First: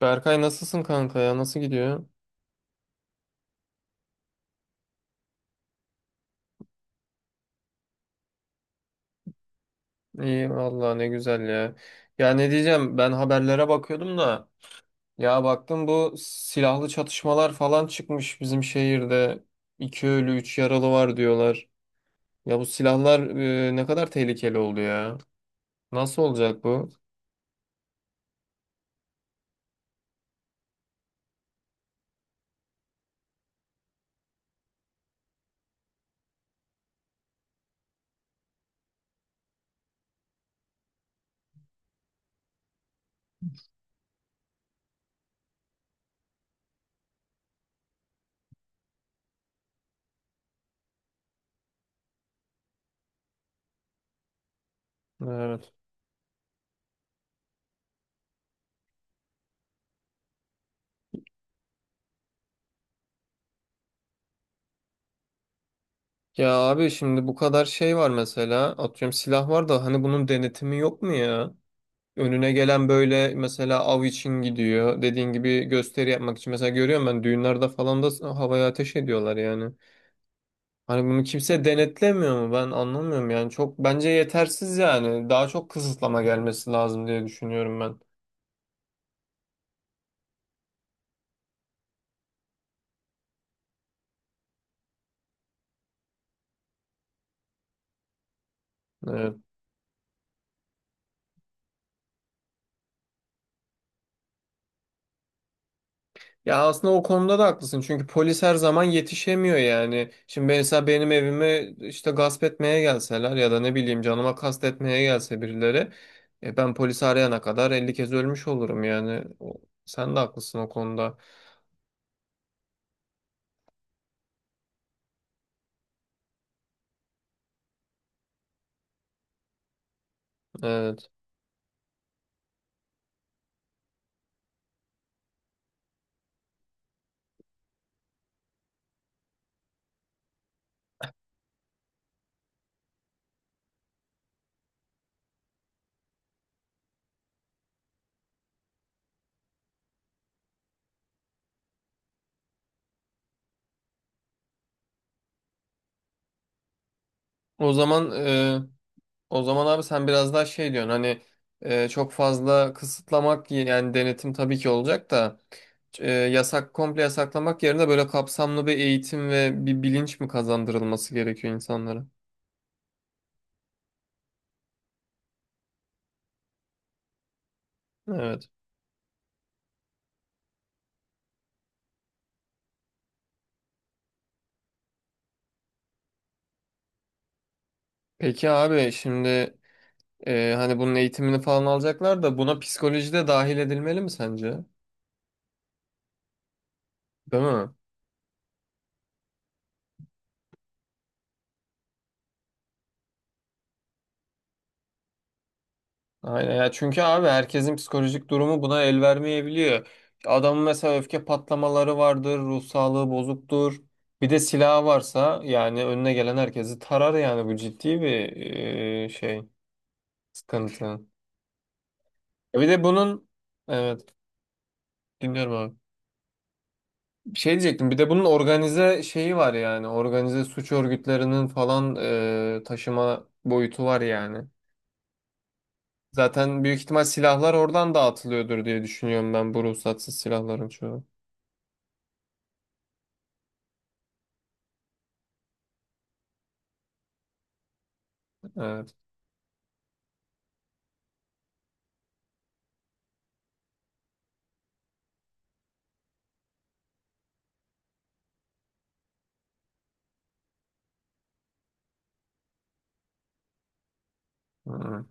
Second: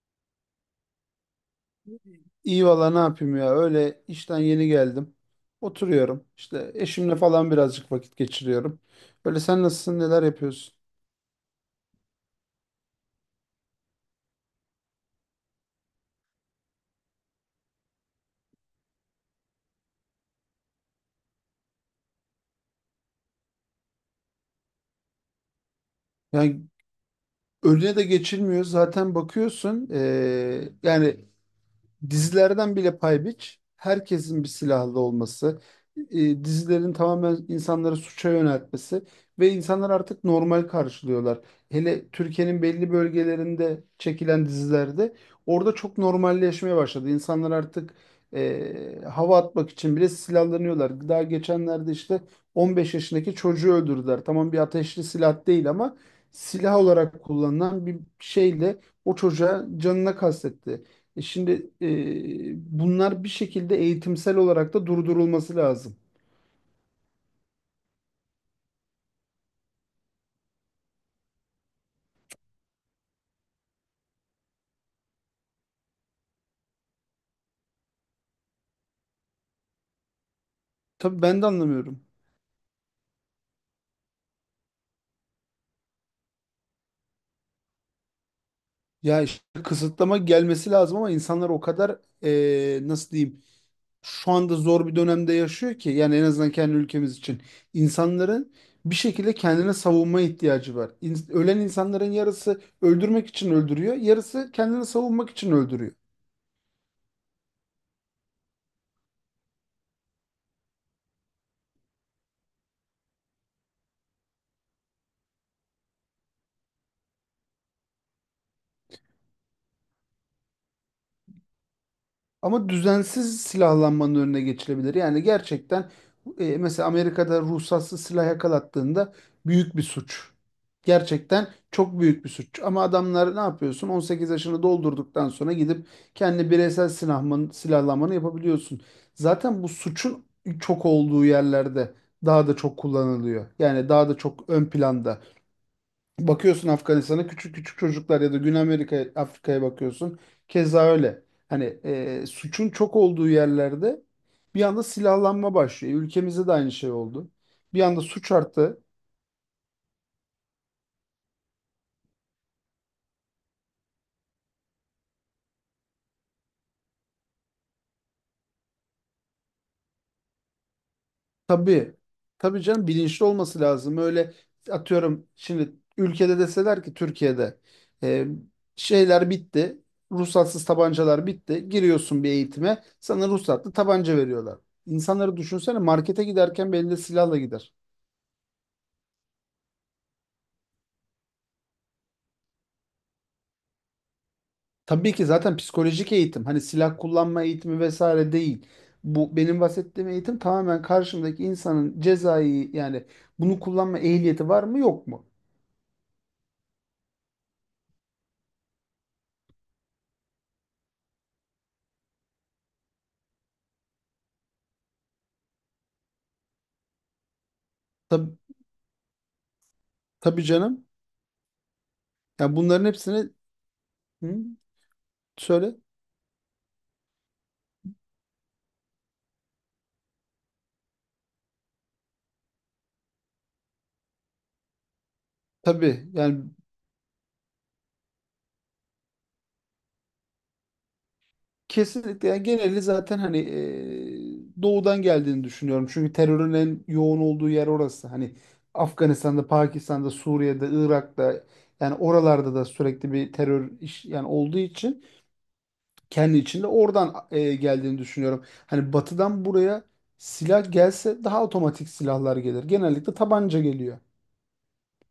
Berkay, nasılsın kanka ya? Nasıl gidiyor? İyi valla ne yapayım ya, öyle işten yeni geldim. Oturuyorum işte, eşimle falan birazcık vakit geçiriyorum. Öyle, sen nasılsın, neler İyi yapıyorsun? valla, ne güzel ya. Ya ne diyeceğim, ben haberlere bakıyordum da ya baktım, bu silahlı çatışmalar falan çıkmış bizim şehirde. İki ölü üç yaralı var diyorlar. Ya bu silahlar ne kadar tehlikeli oldu ya. Nasıl Yani olacak bu? önüne de geçilmiyor. Zaten bakıyorsun yani dizilerden bile pay biç. Herkesin bir silahlı olması, dizilerin tamamen insanları suça yöneltmesi ve insanlar artık normal karşılıyorlar. Hele Türkiye'nin belli bölgelerinde çekilen dizilerde orada çok normalleşmeye başladı. İnsanlar artık hava atmak için bile silahlanıyorlar. Daha geçenlerde işte 15 yaşındaki çocuğu öldürdüler. Tamam, bir ateşli silah değil Evet. ama silah olarak kullanılan bir şeyle o çocuğa, canına kastetti. Şimdi bunlar bir şekilde eğitimsel olarak da durdurulması lazım. Ya abi, şimdi bu kadar şey var, mesela atıyorum silah var da hani bunun denetimi yok mu ya? Önüne gelen böyle mesela av için gidiyor. Dediğin gibi gösteri yapmak için. Mesela görüyorum, ben düğünlerde falan da havaya ateş ediyorlar yani. Hani bunu Tabii, ben de kimse anlamıyorum. denetlemiyor mu? Ben anlamıyorum yani. Çok bence yetersiz yani. Daha çok kısıtlama gelmesi lazım diye düşünüyorum ben. Ya işte kısıtlama gelmesi lazım, ama insanlar o kadar nasıl diyeyim, şu anda zor bir dönemde yaşıyor ki, yani en azından kendi ülkemiz için insanların bir şekilde Evet. kendine savunma ihtiyacı var. Ölen insanların yarısı öldürmek için öldürüyor, yarısı kendini savunmak için öldürüyor. Ya aslında o konuda da haklısın, çünkü polis her zaman yetişemiyor yani. Şimdi mesela benim evime işte gasp etmeye gelseler ya da ne bileyim canıma kastetmeye gelse birileri ben polisi arayana kadar 50 kez ölmüş olurum yani. Sen de haklısın o konuda. Ama düzensiz silahlanmanın önüne geçilebilir. Yani gerçekten mesela Amerika'da ruhsatsız silah yakalattığında büyük bir suç. Evet. Gerçekten çok büyük bir suç. Ama adamlar ne yapıyorsun? 18 yaşını doldurduktan sonra gidip kendi silahlanmanı yapabiliyorsun. Zaten bu suçun çok olduğu yerlerde daha da çok kullanılıyor. Yani daha da çok ön planda. Bakıyorsun Afganistan'a, küçük küçük çocuklar, ya da Güney Amerika, Afrika'ya bakıyorsun. Keza öyle. Hani suçun çok olduğu yerlerde bir anda silahlanma başlıyor. Ülkemizde de aynı şey oldu. O Bir anda zaman suç e, arttı. O zaman abi, sen biraz daha şey diyorsun, hani çok fazla kısıtlamak, yani denetim tabii ki olacak da yasak, komple yasaklamak yerine böyle kapsamlı bir eğitim ve bir bilinç mi kazandırılması gerekiyor Tabii. insanlara? Tabii canım, bilinçli olması lazım. Öyle, atıyorum şimdi ülkede deseler ki Türkiye'de e, Evet. şeyler bitti. Ruhsatsız tabancalar bitti. Giriyorsun bir eğitime. Sana ruhsatlı tabanca veriyorlar. İnsanları düşünsene, markete giderken belinde silahla gider. Peki abi, şimdi hani bunun eğitimini falan alacaklar da buna psikoloji de dahil edilmeli mi sence? Tabii ki, zaten psikolojik eğitim, hani silah Değil kullanma mi? eğitimi vesaire değil. Bu benim bahsettiğim eğitim tamamen karşımdaki insanın cezai, yani bunu kullanma ehliyeti var mı, yok mu? Aynen ya, çünkü abi herkesin psikolojik durumu buna el vermeyebiliyor. Adamın mesela öfke patlamaları vardır, ruh sağlığı bozuktur. Bir de silahı varsa yani önüne gelen herkesi tarar, yani bu ciddi bir Tabii, e, şey tabii canım. sıkıntı. Yani Bir de bunların bunun hepsini evet, hı, dinliyorum abi. söyle. Şey diyecektim, bir de bunun organize şeyi var, yani organize suç örgütlerinin falan taşıma boyutu var yani. Tabii yani, Zaten büyük ihtimal silahlar oradan dağıtılıyordur diye düşünüyorum ben, bu ruhsatsız silahların çoğu. kesinlikle. Yani geneli zaten hani doğudan geldiğini düşünüyorum. Çünkü terörün en yoğun olduğu yer orası. Hani Evet. Afganistan'da, Pakistan'da, Suriye'de, Irak'ta, yani oralarda da sürekli bir terör iş, yani olduğu için kendi içinde oradan geldiğini düşünüyorum. Hani batıdan buraya silah gelse daha otomatik silahlar gelir. Genellikle tabanca geliyor. Hı.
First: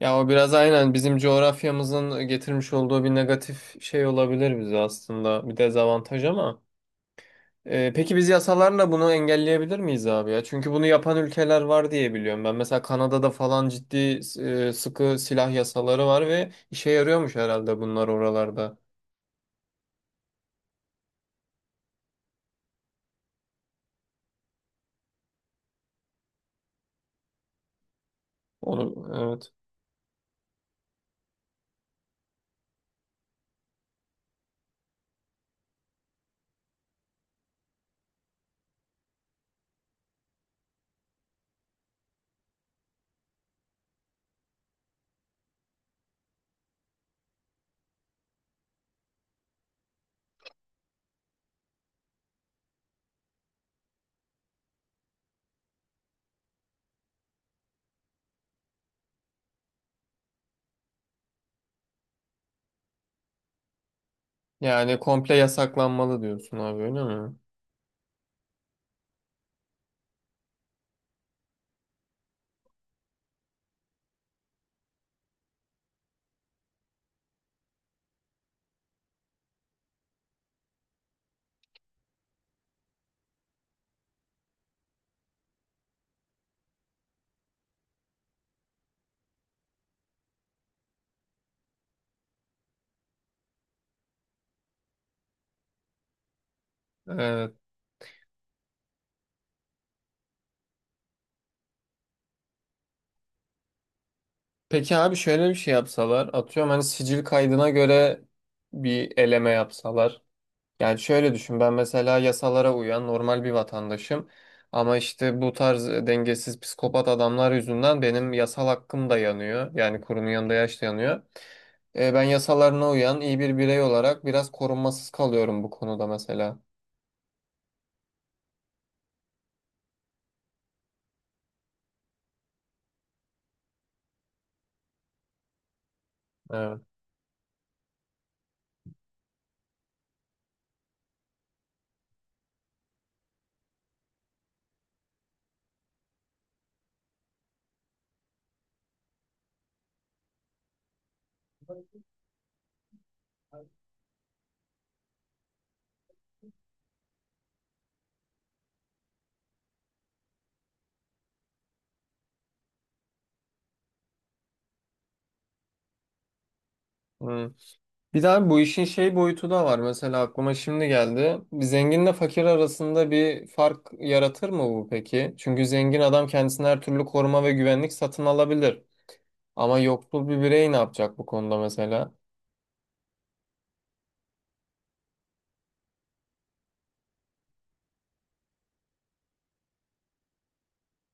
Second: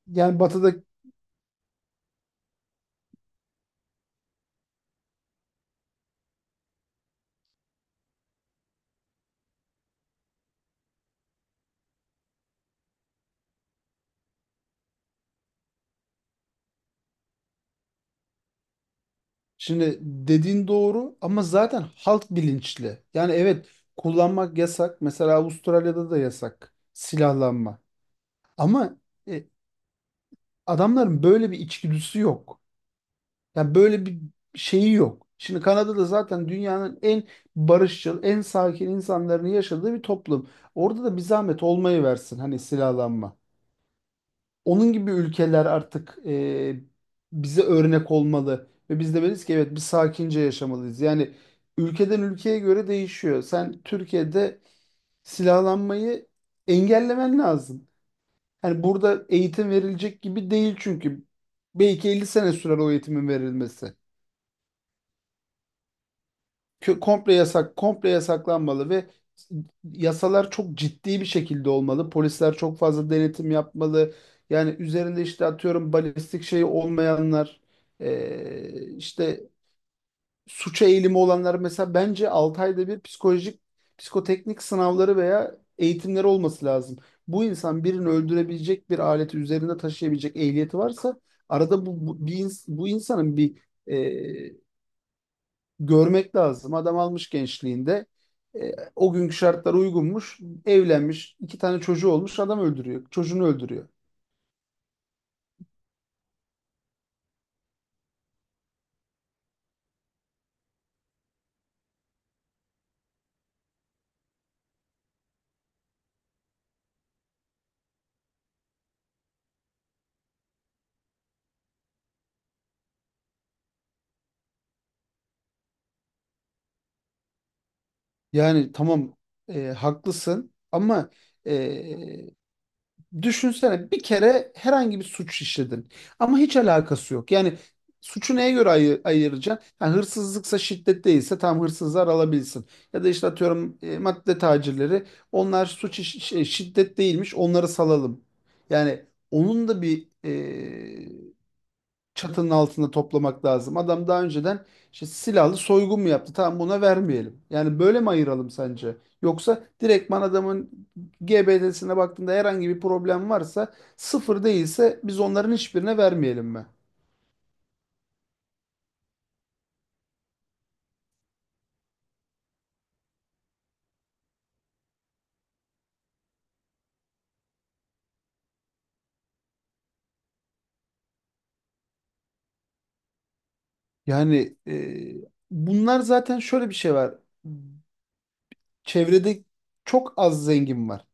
Ya o Yani biraz batıda aynen bizim coğrafyamızın getirmiş olduğu bir negatif şey olabilir, bize aslında bir dezavantaj ama. Peki biz yasalarla bunu engelleyebilir miyiz abi ya? Çünkü bunu yapan ülkeler var diye biliyorum ben. Mesela Kanada'da falan ciddi sıkı silah yasaları var ve işe yarıyormuş herhalde bunlar oralarda. şimdi dediğin doğru, ama zaten halk bilinçli. Yani evet, kullanmak yasak. Mesela Avustralya'da da yasak silahlanma. Ama Onu e, evet. adamların böyle bir içgüdüsü yok. Yani böyle bir şeyi yok. Şimdi Kanada'da zaten dünyanın en barışçıl, en sakin insanların yaşadığı bir toplum. Orada da bir zahmet olmayı versin hani silahlanma. Onun gibi ülkeler artık bize örnek olmalı ve biz demeliyiz ki evet, biz sakince yaşamalıyız. Yani ülkeden ülkeye göre değişiyor. Sen Türkiye'de silahlanmayı engellemen lazım. Hani burada eğitim verilecek gibi değil, çünkü belki 50 sene sürer o eğitimin verilmesi. Yani komple yasaklanmalı diyorsun abi, öyle Komple mi? yasak, komple yasaklanmalı ve yasalar çok ciddi bir şekilde olmalı. Polisler çok fazla denetim yapmalı. Yani üzerinde işte atıyorum balistik şeyi olmayanlar, işte suça eğilimi olanlar mesela, bence 6 ayda bir psikolojik, psikoteknik sınavları veya eğitimleri olması lazım. Bu insan birini öldürebilecek bir aleti üzerinde taşıyabilecek ehliyeti varsa, arada bir bu insanın bir e, görmek lazım. Adam almış Evet. gençliğinde o günkü şartlara uygunmuş, evlenmiş, iki tane çocuğu olmuş, adam öldürüyor, çocuğunu öldürüyor. Peki abi, şöyle bir şey yapsalar, atıyorum hani sicil kaydına göre bir eleme yapsalar. Yani şöyle düşün, ben mesela yasalara uyan normal bir vatandaşım, ama işte bu tarz dengesiz psikopat adamlar yüzünden benim yasal hakkım da yanıyor. Yani kurunun yanında yaş da yanıyor. Ben yasalarına uyan iyi bir birey olarak biraz korunmasız kalıyorum bu konuda mesela. Yani tamam, haklısın, ama e, düşünsene, bir kere herhangi bir suç işledin ama hiç Evet. alakası yok. Yani suçu neye göre ayıracaksın? Yani hırsızlıksa, şiddet değilse, tam hırsızlar alabilsin. Ya da işte atıyorum madde tacirleri, onlar suç şiddet değilmiş, onları salalım. Yani onun da bir çatının altında toplamak lazım. Adam daha önceden işte silahlı soygun mu yaptı? Tamam, buna vermeyelim. Yani böyle mi ayıralım sence? Yoksa direktman adamın GBD'sine baktığında herhangi bir problem varsa, sıfır değilse, biz onların hiçbirine vermeyelim mi? Hmm. Bir daha bu işin şey boyutu da var, mesela aklıma şimdi geldi. Zenginle fakir arasında bir fark yaratır mı bu peki? Çünkü zengin adam kendisine her türlü koruma ve güvenlik satın alabilir. Ama yoksul bir birey ne yapacak bu konuda mesela? Yani bunlar zaten şöyle bir şey var. Çevrede çok az zengin var.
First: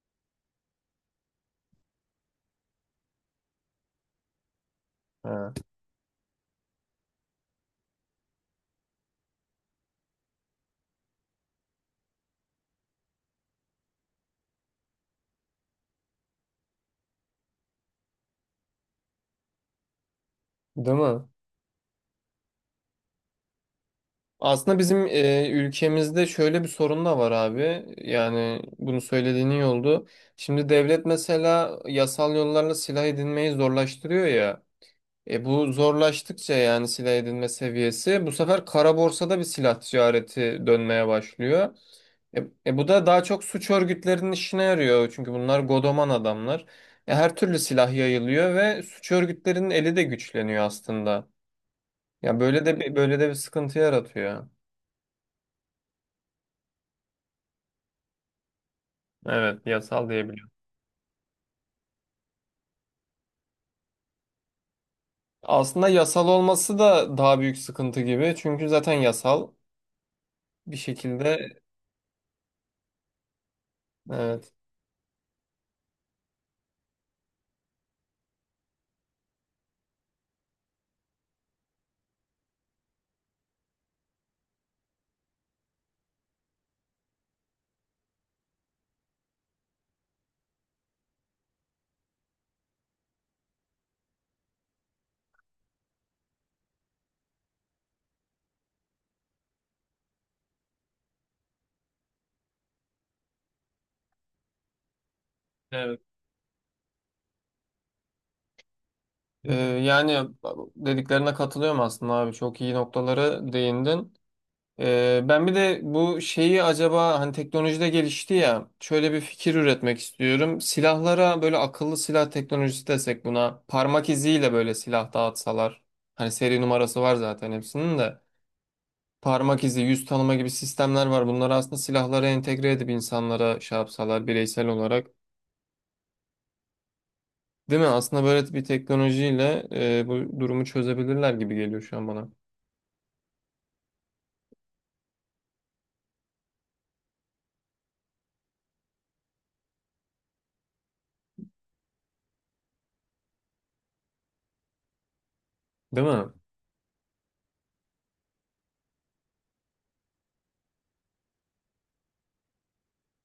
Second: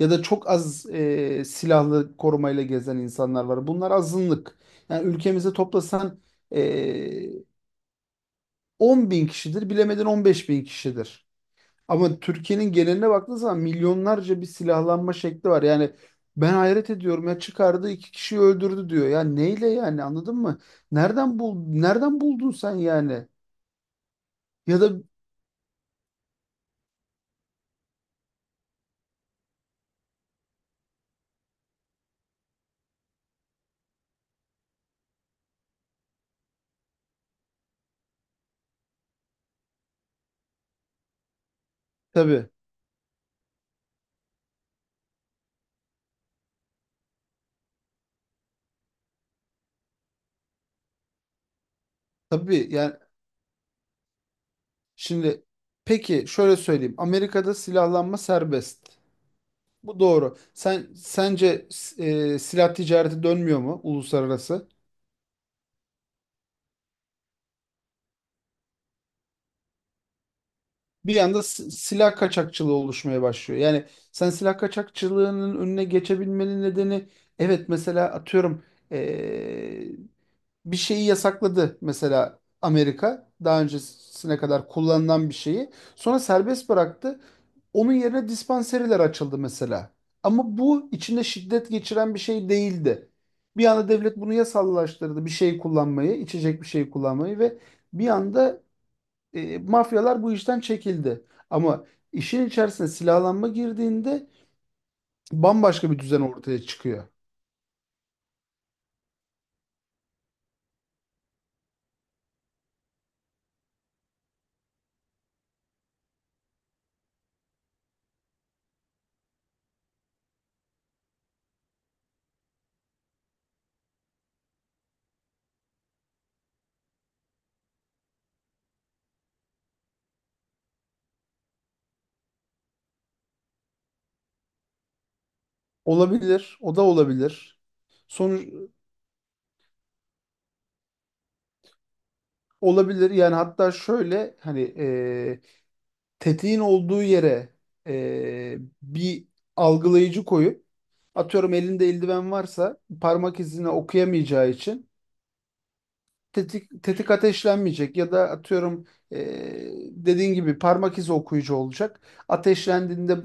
Ya da çok az silahlı korumayla gezen insanlar var. Bunlar azınlık. Yani Ha. ülkemize toplasan e, 10 bin kişidir, bilemedin 15 bin kişidir. Ama Türkiye'nin geneline baktığın zaman milyonlarca bir silahlanma şekli var. Yani ben hayret ediyorum ya, çıkardı iki kişiyi öldürdü diyor. Ya neyle, yani anladın mı? Değil mi? Nereden buldun sen yani? Aslında Ya da bizim ülkemizde şöyle bir sorun da var abi. Yani bunu söylediğin iyi oldu. Şimdi devlet mesela yasal yollarla silah edinmeyi zorlaştırıyor ya. E bu zorlaştıkça yani silah edinme seviyesi, bu sefer kara borsada bir silah ticareti dönmeye başlıyor. E, Tabii, e bu da daha çok suç örgütlerinin işine yarıyor. Çünkü bunlar godoman adamlar. Her türlü silah yayılıyor ve suç örgütlerinin eli de güçleniyor aslında. Ya tabii. Yani böyle de bir sıkıntı yaratıyor. şimdi, peki şöyle söyleyeyim. Amerika'da silahlanma serbest. Evet, Bu yasal doğru. diyebiliyorum. Sen sence silah ticareti dönmüyor mu uluslararası? Aslında yasal olması da daha büyük sıkıntı gibi. Çünkü zaten yasal bir Bir anda şekilde silah kaçakçılığı oluşmaya başlıyor. Yani sen evet. silah kaçakçılığının önüne geçebilmenin nedeni, evet mesela atıyorum eee, bir şeyi yasakladı, mesela Amerika daha öncesine kadar kullanılan bir şeyi sonra serbest bıraktı. Onun yerine dispanseriler açıldı mesela. Ama bu içinde şiddet geçiren bir şey değildi. Bir anda devlet bunu yasallaştırdı, bir şey kullanmayı, içecek bir şey kullanmayı, ve bir anda mafyalar bu işten çekildi. Ama işin içerisine silahlanma girdiğinde bambaşka bir Evet. düzen ortaya çıkıyor. Yani dediklerine katılıyorum aslında abi. Çok iyi noktalara değindin. Ben bir de bu şeyi, acaba hani teknolojide gelişti ya, şöyle bir fikir üretmek istiyorum. Silahlara böyle akıllı silah teknolojisi desek, buna parmak iziyle böyle silah dağıtsalar. Hani seri numarası var zaten hepsinin de. Parmak izi, yüz tanıma gibi sistemler var. Bunları aslında silahlara entegre edip insanlara şey yapsalar bireysel olarak. Olabilir, o da olabilir. Değil mi? Aslında Sonuç böyle bir teknolojiyle bu durumu çözebilirler gibi geliyor şu an bana. olabilir yani, hatta şöyle, hani tetiğin olduğu yere e, bir algılayıcı koyup, atıyorum elinde eldiven varsa parmak izini okuyamayacağı için Değil mi? Tetik ateşlenmeyecek, ya da atıyorum dediğin gibi parmak izi okuyucu olacak. Ateşlendiğinde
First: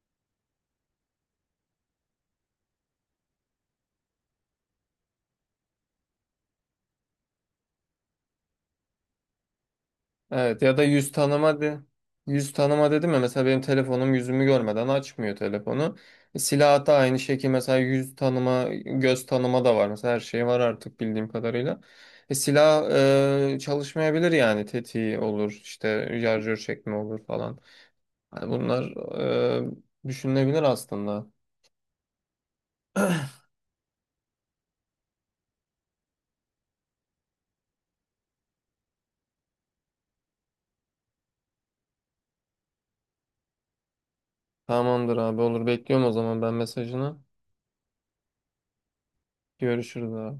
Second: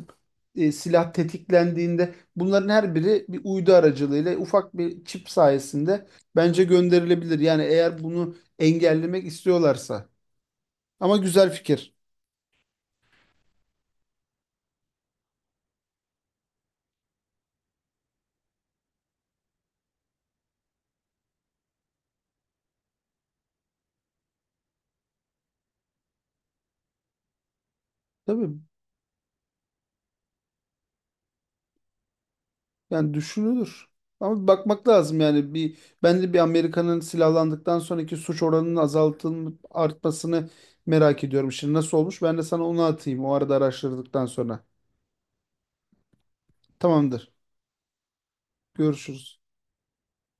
silah tetiklendiğinde, bunların her biri bir uydu aracılığıyla ufak bir çip sayesinde bence gönderilebilir. Yani eğer bunu engellemek istiyorlarsa. Evet ya da Ama güzel fikir. yüz tanıma dedim ya, mesela benim telefonum yüzümü görmeden açmıyor telefonu. Silah da aynı şekilde, mesela yüz tanıma, göz tanıma da var. Mesela her şey var artık bildiğim kadarıyla. Silah çalışmayabilir, yani tetiği olur işte, şarjör çekme olur falan. Hani Tabii. bunlar düşünülebilir aslında. Yani düşünülür. Ama bir bakmak lazım yani. Bir bence bir Amerika'nın silahlandıktan sonraki suç oranının azaltılması, artmasını merak ediyorum. Şimdi nasıl olmuş? Ben de sana onu atayım o arada, araştırdıktan sonra. Tamamdır abi, olur, bekliyorum o zaman ben mesajını. Tamamdır. Görüşürüz. Görüşürüz abi.